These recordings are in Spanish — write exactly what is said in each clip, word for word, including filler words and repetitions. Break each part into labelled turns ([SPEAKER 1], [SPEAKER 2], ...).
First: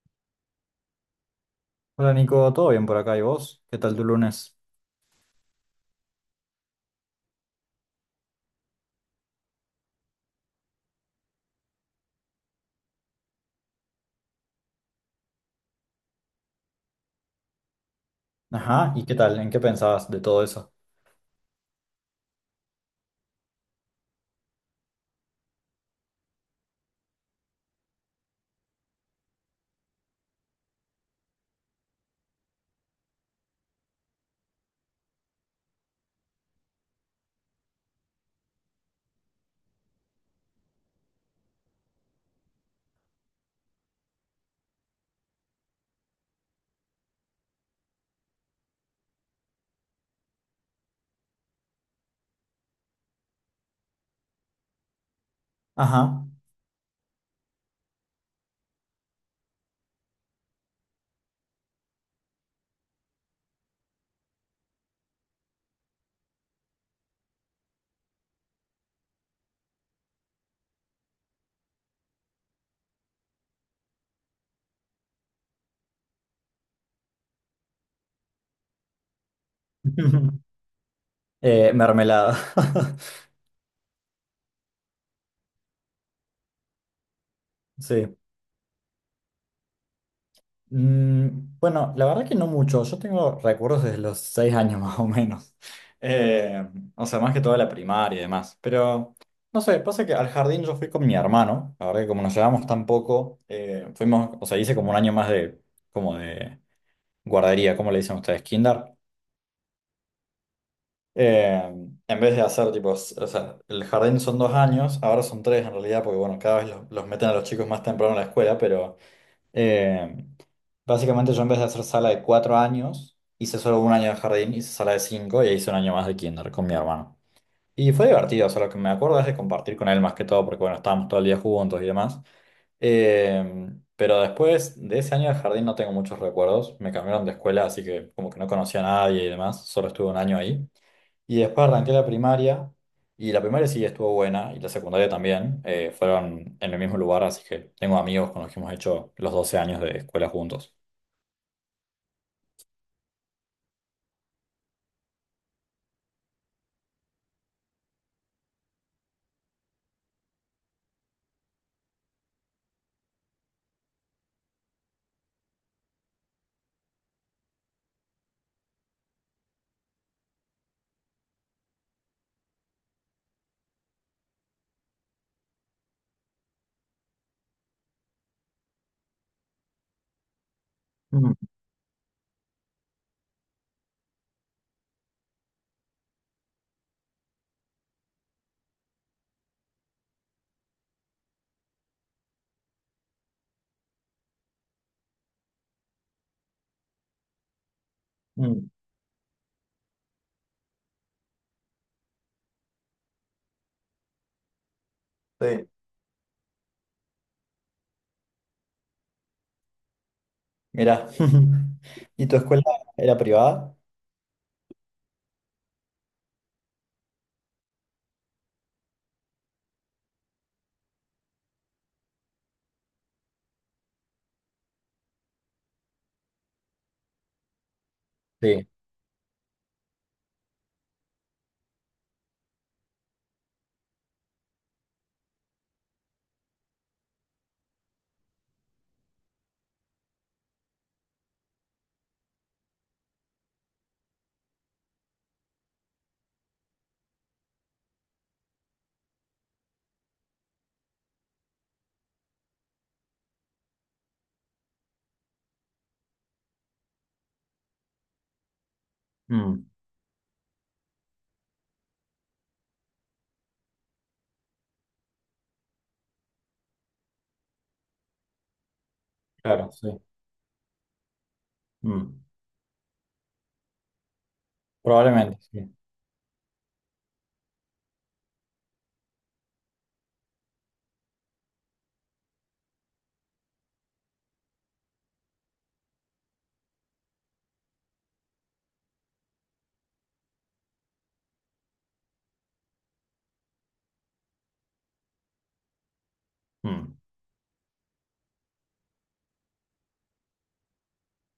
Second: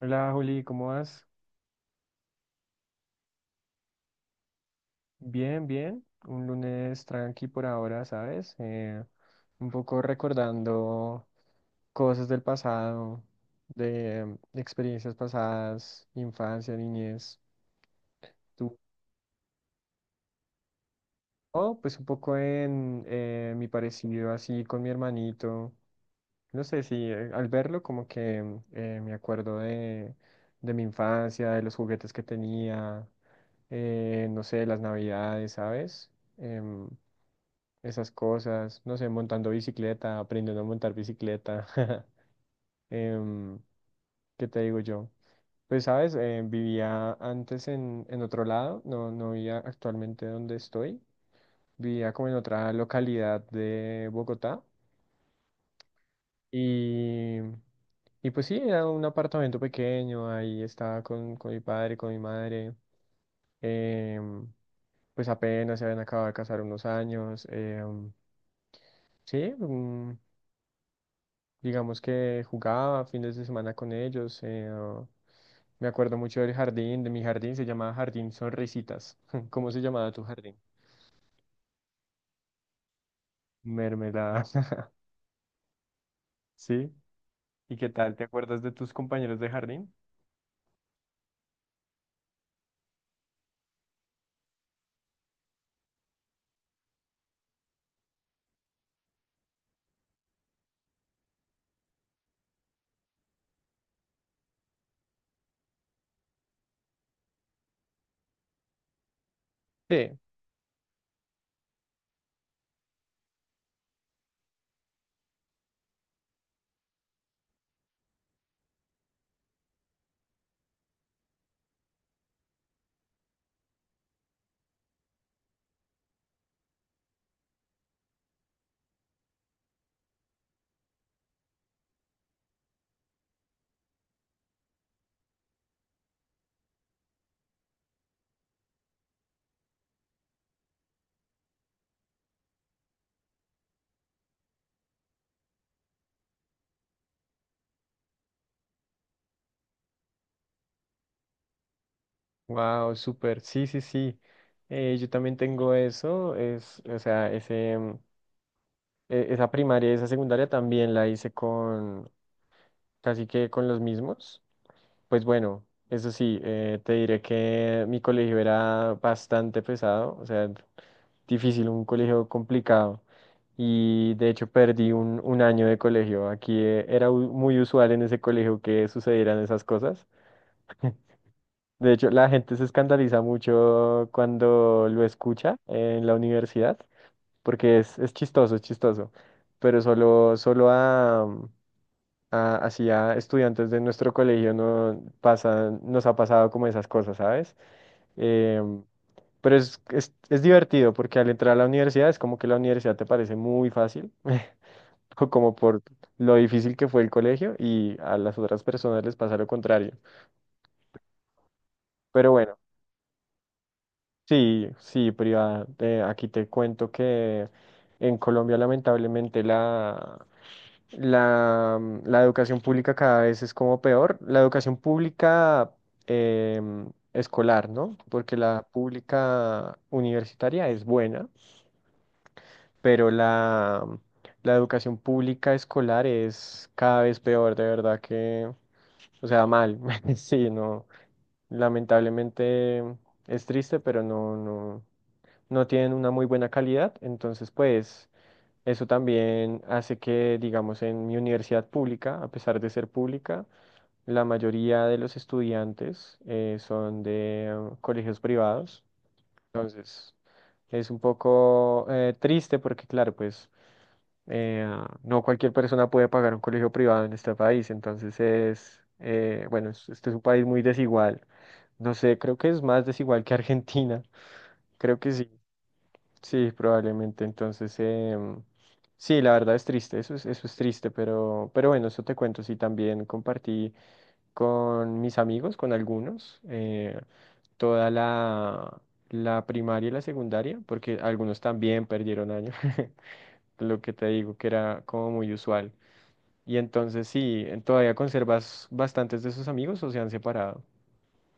[SPEAKER 1] Hola Juli, ¿cómo vas?
[SPEAKER 2] Hola Nico, ¿todo bien por acá? ¿Y vos? ¿Qué tal tu lunes?
[SPEAKER 1] Bien, bien. Un lunes tranqui por ahora, ¿sabes? Eh, un poco recordando cosas del pasado, de, de experiencias pasadas, infancia, niñez. ¿Tú?
[SPEAKER 2] Ajá, ¿y qué tal? ¿En qué pensabas de todo eso?
[SPEAKER 1] Oh, pues un poco en eh, mi parecido así con mi hermanito. No sé si eh, al verlo como que eh, me acuerdo de, de mi infancia, de los juguetes que tenía, eh, no sé, las navidades, ¿sabes? Em, esas cosas, no sé, montando bicicleta, aprendiendo a montar bicicleta. Em, ¿qué te digo yo? Pues, sabes, Eh, vivía antes en, en otro lado, no, no vivía actualmente donde estoy, vivía como en otra localidad de Bogotá
[SPEAKER 2] Ajá.
[SPEAKER 1] y, y pues sí, era un apartamento pequeño, ahí estaba con, con mi padre, con mi madre, em, pues apenas se habían acabado de casar unos años, em, sí, un- digamos que jugaba fines de semana con ellos. eh, ah, me acuerdo mucho del jardín, de mi jardín, se llamaba Jardín Sonrisitas. ¿Cómo se llamaba tu jardín?
[SPEAKER 2] Eh, mermelada.
[SPEAKER 1] Mermelada. ¿Sí? ¿Y qué tal?
[SPEAKER 2] Sí.
[SPEAKER 1] ¿Te acuerdas de tus compañeros de jardín?
[SPEAKER 2] Mm, bueno, la verdad que no mucho. Yo tengo recuerdos desde los seis años más o menos. Eh, o sea, más que toda la primaria y demás. Pero, no sé, pasa que al jardín yo fui con mi hermano. La verdad que como nos llevamos tan poco, eh, fuimos, o sea, hice como un año más de, como de guardería, ¿cómo le dicen ustedes? Kinder.
[SPEAKER 1] Sí.
[SPEAKER 2] Eh, en vez de hacer tipo, s- o sea, el jardín son dos años, ahora son tres en realidad, porque bueno, cada vez los, los meten a los chicos más temprano en la escuela, pero eh, básicamente yo en vez de hacer sala de cuatro años, hice solo un año de jardín, hice sala de cinco y e hice un año más de kinder con mi hermano. Y fue divertido, o sea, lo que me acuerdo es de compartir con él más que todo, porque bueno, estábamos todo el día juntos y demás. Eh, pero después de ese año de jardín no tengo muchos recuerdos, me cambiaron de escuela, así que como que no conocía a nadie y demás, solo estuve un año ahí. Y después arranqué la primaria, y la primaria sí estuvo buena, y la secundaria también. Eh, fueron en el mismo lugar, así que tengo amigos con los que hemos hecho los doce años de escuela juntos.
[SPEAKER 1] Wow, súper. Sí, sí, sí. Eh, yo también tengo eso. Es, o sea, ese, mm, e- esa primaria y esa secundaria también la hice con casi que con los mismos. Pues bueno, eso sí, eh, te diré que mi colegio era bastante pesado, o sea, difícil, un colegio complicado. Y de hecho perdí un, un año de colegio. Aquí eh, era u- muy usual en ese colegio que sucedieran esas cosas.
[SPEAKER 2] Mm,
[SPEAKER 1] De hecho, la gente se escandaliza mucho cuando lo escucha en la universidad, porque es, es chistoso, es chistoso. Pero solo, solo a a- así a estudiantes de nuestro colegio no pasan, nos ha pasado como esas cosas, ¿sabes?
[SPEAKER 2] mm,
[SPEAKER 1] Em, pero es, es, es divertido porque al entrar a la universidad es como que la universidad te parece muy fácil, o como
[SPEAKER 2] sí.
[SPEAKER 1] por lo difícil que fue el colegio y a las otras personas les pasa lo contrario.
[SPEAKER 2] Mirá, ¿y
[SPEAKER 1] Pero
[SPEAKER 2] tu
[SPEAKER 1] bueno,
[SPEAKER 2] escuela era privada?
[SPEAKER 1] sí, sí, privada, eh, aquí te cuento que en Colombia lamentablemente la... La, mm, la educación pública cada vez es como peor. La educación pública em, escolar, ¿no? Porque la
[SPEAKER 2] Sí,
[SPEAKER 1] pública universitaria es buena, pero la, mm, la educación pública escolar es cada vez peor, de verdad que, o sea, mal. Sí, no. Lamentablemente es triste, pero no, no, no tienen una muy buena calidad. Entonces, pues... Eso también hace que, digamos, en mi universidad pública, a pesar de ser pública, la mayoría de los estudiantes eh, son de eh, colegios privados.
[SPEAKER 2] mm,
[SPEAKER 1] Entonces, es un poco eh, triste porque, claro, pues eh, no cualquier persona puede pagar un colegio privado en este país. Entonces, es, eh, bueno,
[SPEAKER 2] claro,
[SPEAKER 1] es-
[SPEAKER 2] sí.
[SPEAKER 1] este es un país muy desigual. No sé,
[SPEAKER 2] Mm,
[SPEAKER 1] creo que es más desigual que Argentina. Creo que sí.
[SPEAKER 2] probablemente, sí.
[SPEAKER 1] Sí, probablemente. Entonces, em, sí, la verdad es triste, eso es, eso es triste, pero, pero bueno, eso te cuento. Sí, también compartí con mis amigos, con algunos, eh, toda la, la primaria y la secundaria, porque algunos también perdieron año, lo que te digo que era como muy usual. Y
[SPEAKER 2] Mm,
[SPEAKER 1] entonces, sí, todavía conservas bastantes de sus amigos o se han separado.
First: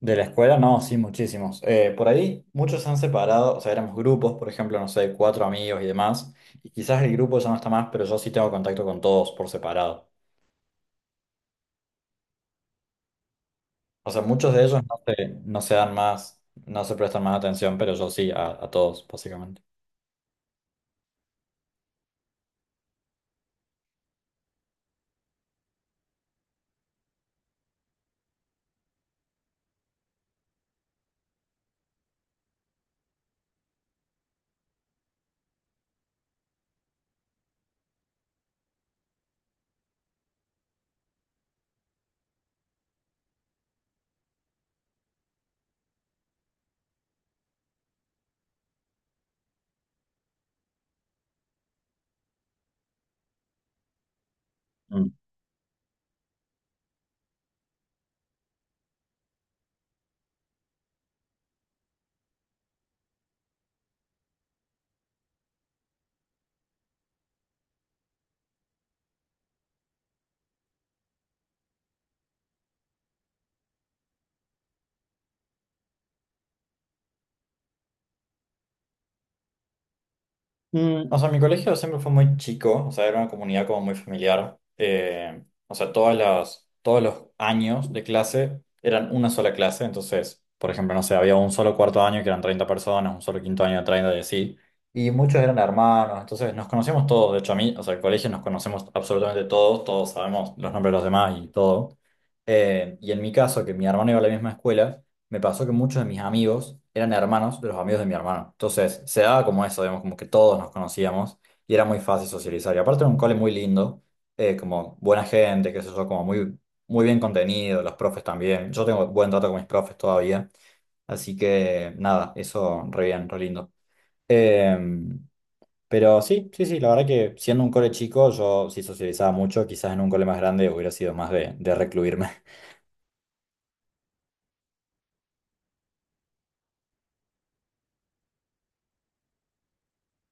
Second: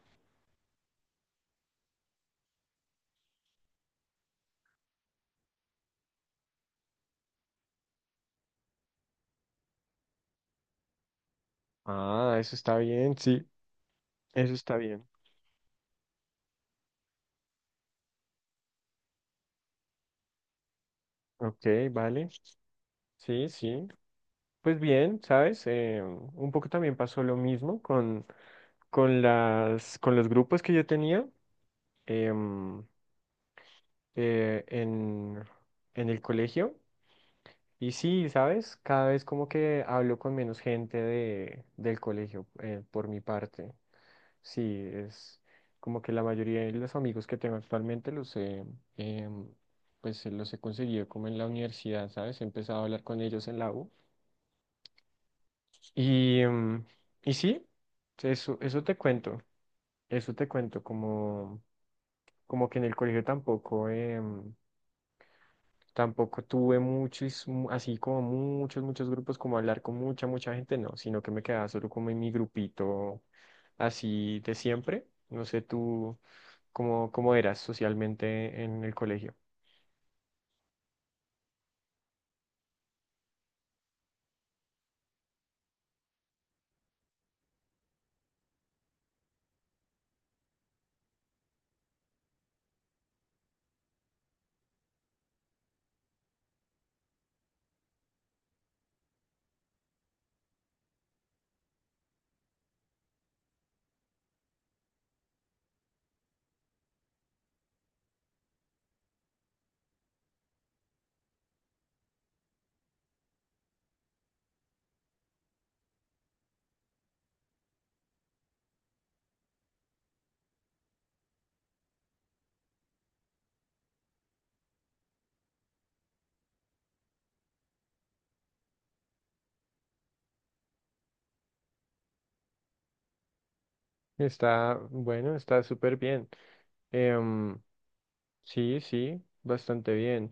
[SPEAKER 2] de la escuela, no, sí, muchísimos. Eh, por ahí muchos se han separado, o sea, éramos grupos, por ejemplo, no sé, cuatro amigos y demás, y quizás el grupo ya no está más, pero yo sí tengo contacto con todos por separado.
[SPEAKER 1] Ah, eso está bien, sí,
[SPEAKER 2] O sea,
[SPEAKER 1] eso
[SPEAKER 2] muchos de
[SPEAKER 1] está
[SPEAKER 2] ellos no
[SPEAKER 1] bien.
[SPEAKER 2] se, no se dan más, no se prestan más atención, pero yo sí, a, a todos, básicamente.
[SPEAKER 1] Ok, vale, sí, sí. Pues bien, ¿sabes? Eh, un poco también pasó lo mismo con, con las, con los grupos que yo tenía em, eh, en, en el colegio. Y sí, ¿sabes? Cada vez como que hablo con menos gente de, del colegio eh, por mi parte. Sí, es como que la mayoría de los amigos que tengo actualmente los he, em, pues, los he conseguido como en la universidad, ¿sabes? He empezado a hablar con ellos en la U. Y, mm, y sí, eso, eso te cuento, eso te cuento, como, como que en el colegio tampoco, em, tampoco tuve muchos, mu- así como muchos, muchos grupos, como hablar con mucha, mucha gente, no, sino que me quedaba solo como en mi grupito así de siempre. No sé tú cómo, cómo eras socialmente en el colegio.
[SPEAKER 2] Mm, o sea, mi colegio siempre fue muy chico, o sea, era una comunidad como muy familiar. Eh, o sea, todas las, todos los años de clase eran una sola clase, entonces, por ejemplo, no sé, había un solo cuarto año que eran treinta personas, un solo quinto año de treinta y así, y muchos eran hermanos, entonces nos conocíamos todos, de hecho a mí, o sea, el colegio nos conocemos absolutamente todos, todos sabemos los nombres de los demás y todo. Eh, y en mi caso, que mi hermano iba a la misma escuela, me pasó que muchos de mis amigos eran hermanos de los amigos de mi hermano. Entonces, se daba como eso, digamos, como que todos nos conocíamos y era muy fácil socializar. Y aparte era un cole muy lindo, eh, como buena gente, qué sé yo, como muy, muy bien contenido, los profes también. Yo tengo buen trato con mis profes todavía. Así que, nada, eso re bien, re lindo. Em, pero sí, sí, sí, la verdad que siendo un cole chico, yo sí socializaba mucho, quizás en un cole más grande hubiera sido más de, de recluirme.
[SPEAKER 1] Está, bueno, está súper bien. Em, sí, sí, bastante bien.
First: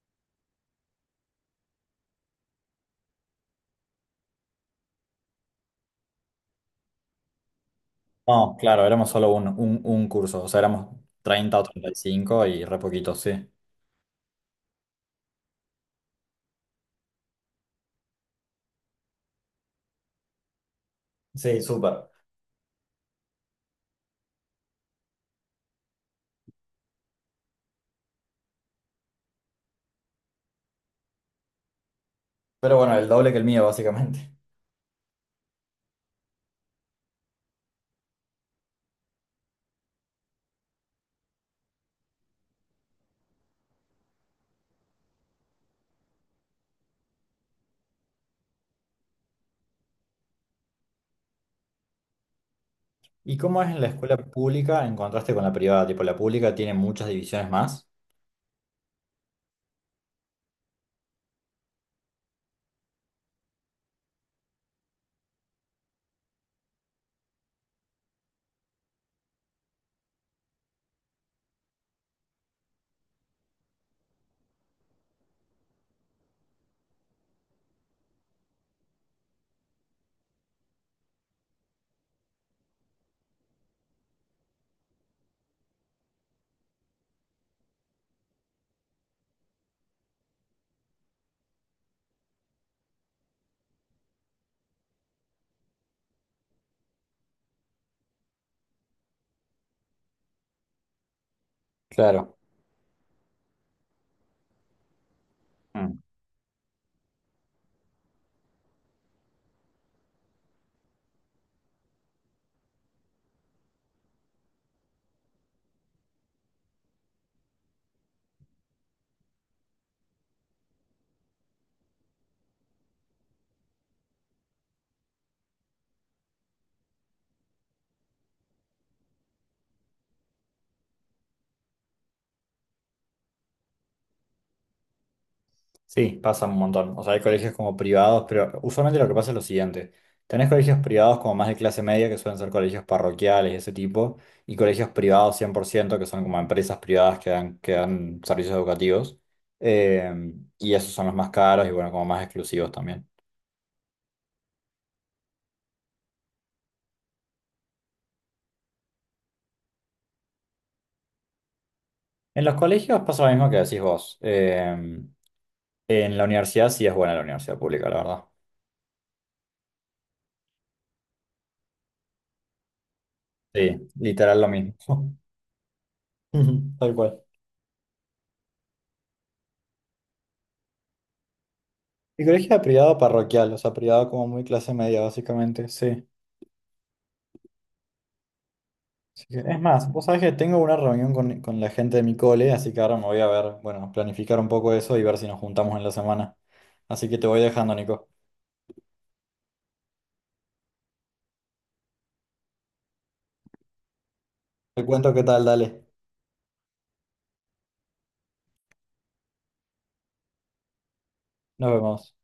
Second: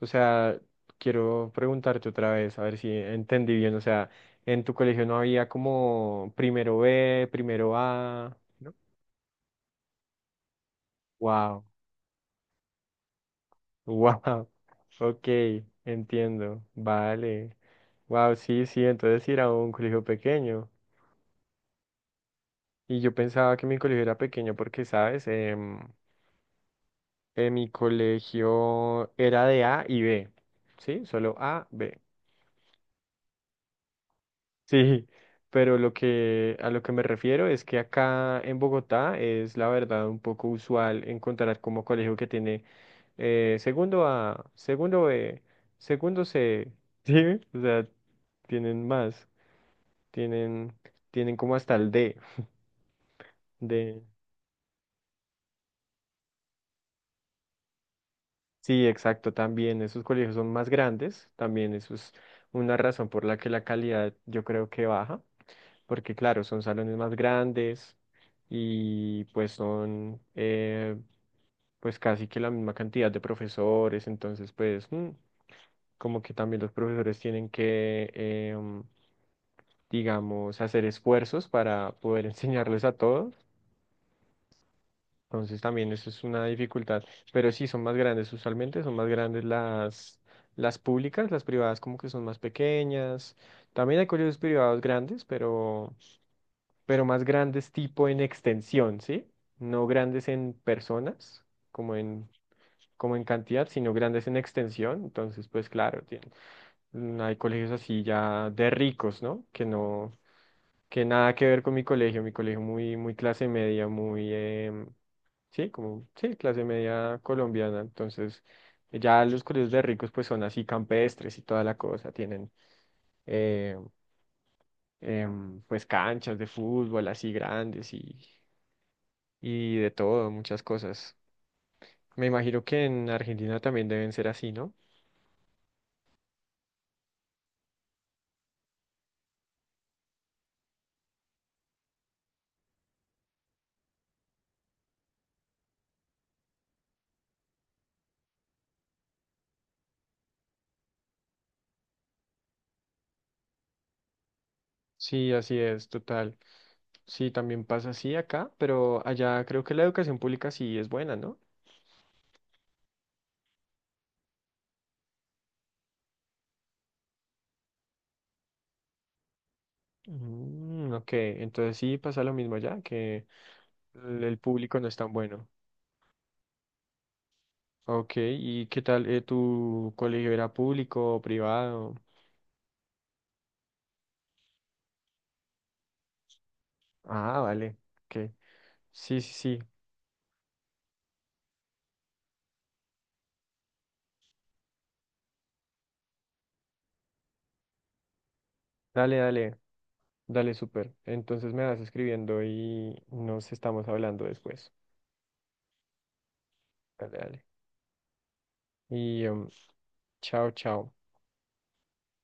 [SPEAKER 1] O sea, quiero preguntarte otra vez, a ver si entendí bien. O sea, en tu colegio no había como primero B, primero A.
[SPEAKER 2] No,
[SPEAKER 1] ¿no?
[SPEAKER 2] claro, éramos solo un, un, un curso, o sea, éramos treinta o
[SPEAKER 1] Wow,
[SPEAKER 2] treinta y cinco y cinco y re poquitos, sí.
[SPEAKER 1] wow. Ok, entiendo. Vale. Wow, sí, sí, entonces sí era un colegio pequeño.
[SPEAKER 2] Sí, súper.
[SPEAKER 1] Y yo pensaba que mi colegio era pequeño porque, ¿sabes? Em, en mi colegio era de A y B. ¿Sí? Solo A, B.
[SPEAKER 2] Pero bueno, el doble que el mío, básicamente.
[SPEAKER 1] Sí, pero lo que a lo que me refiero es que acá en Bogotá es la verdad un poco usual encontrar como colegio que tiene eh, segundo A, segundo B, segundo C, ¿sí? O sea, tienen más, tienen, tienen como hasta el D,
[SPEAKER 2] ¿Y cómo es en la
[SPEAKER 1] de,
[SPEAKER 2] escuela pública en contraste con la privada? Tipo, la pública tiene muchas divisiones más.
[SPEAKER 1] sí, exacto, también esos colegios son más grandes, también eso es una razón por la que la calidad yo creo que baja, porque claro, son salones más grandes y pues son eh, pues casi que la misma cantidad de profesores, entonces pues mm, como que también los profesores tienen que, em, digamos, hacer esfuerzos para poder enseñarles a todos, entonces también eso es una dificultad, pero sí son más grandes usualmente, son más grandes las, las públicas, las privadas como que son más pequeñas, también hay colegios privados grandes, pero, pero más grandes tipo en extensión, ¿sí? No grandes en personas, como en
[SPEAKER 2] Claro.
[SPEAKER 1] como en cantidad, sino grandes en extensión. Entonces, pues claro, tien- mm, hay colegios así ya de ricos, ¿no? Que no, que nada que ver con mi colegio, mi colegio muy, muy clase media, muy, em, sí, como, sí, clase media colombiana. Entonces, ya los colegios de ricos, pues son así campestres y toda la cosa, tienen, eh, em, pues canchas de fútbol así grandes y, y de todo, muchas cosas. Me imagino que en Argentina también deben ser así, ¿no?
[SPEAKER 2] Sí, pasa un montón. O sea, hay colegios como privados, pero usualmente lo que pasa es lo siguiente. Tenés colegios privados como más de clase media, que suelen ser colegios parroquiales, ese tipo, y colegios privados cien por ciento, que son como empresas privadas que dan, que dan servicios educativos. Eh, y esos son los más caros y bueno, como más exclusivos también.
[SPEAKER 1] Sí, así es, total. Sí, también pasa así acá, pero allá creo que la educación pública sí es buena, ¿no?
[SPEAKER 2] En los colegios pasa lo mismo que decís vos. Eh, en la universidad sí es buena la universidad pública, la verdad.
[SPEAKER 1] Mm, ok, entonces sí pasa lo mismo allá, que
[SPEAKER 2] Sí,
[SPEAKER 1] el el
[SPEAKER 2] literal lo
[SPEAKER 1] público no es tan
[SPEAKER 2] mismo.
[SPEAKER 1] bueno.
[SPEAKER 2] Tal cual.
[SPEAKER 1] Ok, ¿y qué tal? eh, ¿tu colegio era público o privado?
[SPEAKER 2] Mi colegio era privado parroquial, o sea, privado como muy clase media, básicamente, sí.
[SPEAKER 1] Ah, vale, ok. Sí,
[SPEAKER 2] Así
[SPEAKER 1] sí,
[SPEAKER 2] que-
[SPEAKER 1] sí.
[SPEAKER 2] es más, vos sabés que tengo una reunión con, con, la gente de mi cole, así que ahora me voy a ver, bueno, planificar un poco eso y ver si nos juntamos en la semana. Así que te voy dejando, Nico.
[SPEAKER 1] Dale, dale, dale, súper. Entonces me vas escribiendo y nos estamos hablando después.
[SPEAKER 2] Te cuento qué tal, dale.
[SPEAKER 1] Dale, dale. Y em, chao, chao.
[SPEAKER 2] Nos vemos.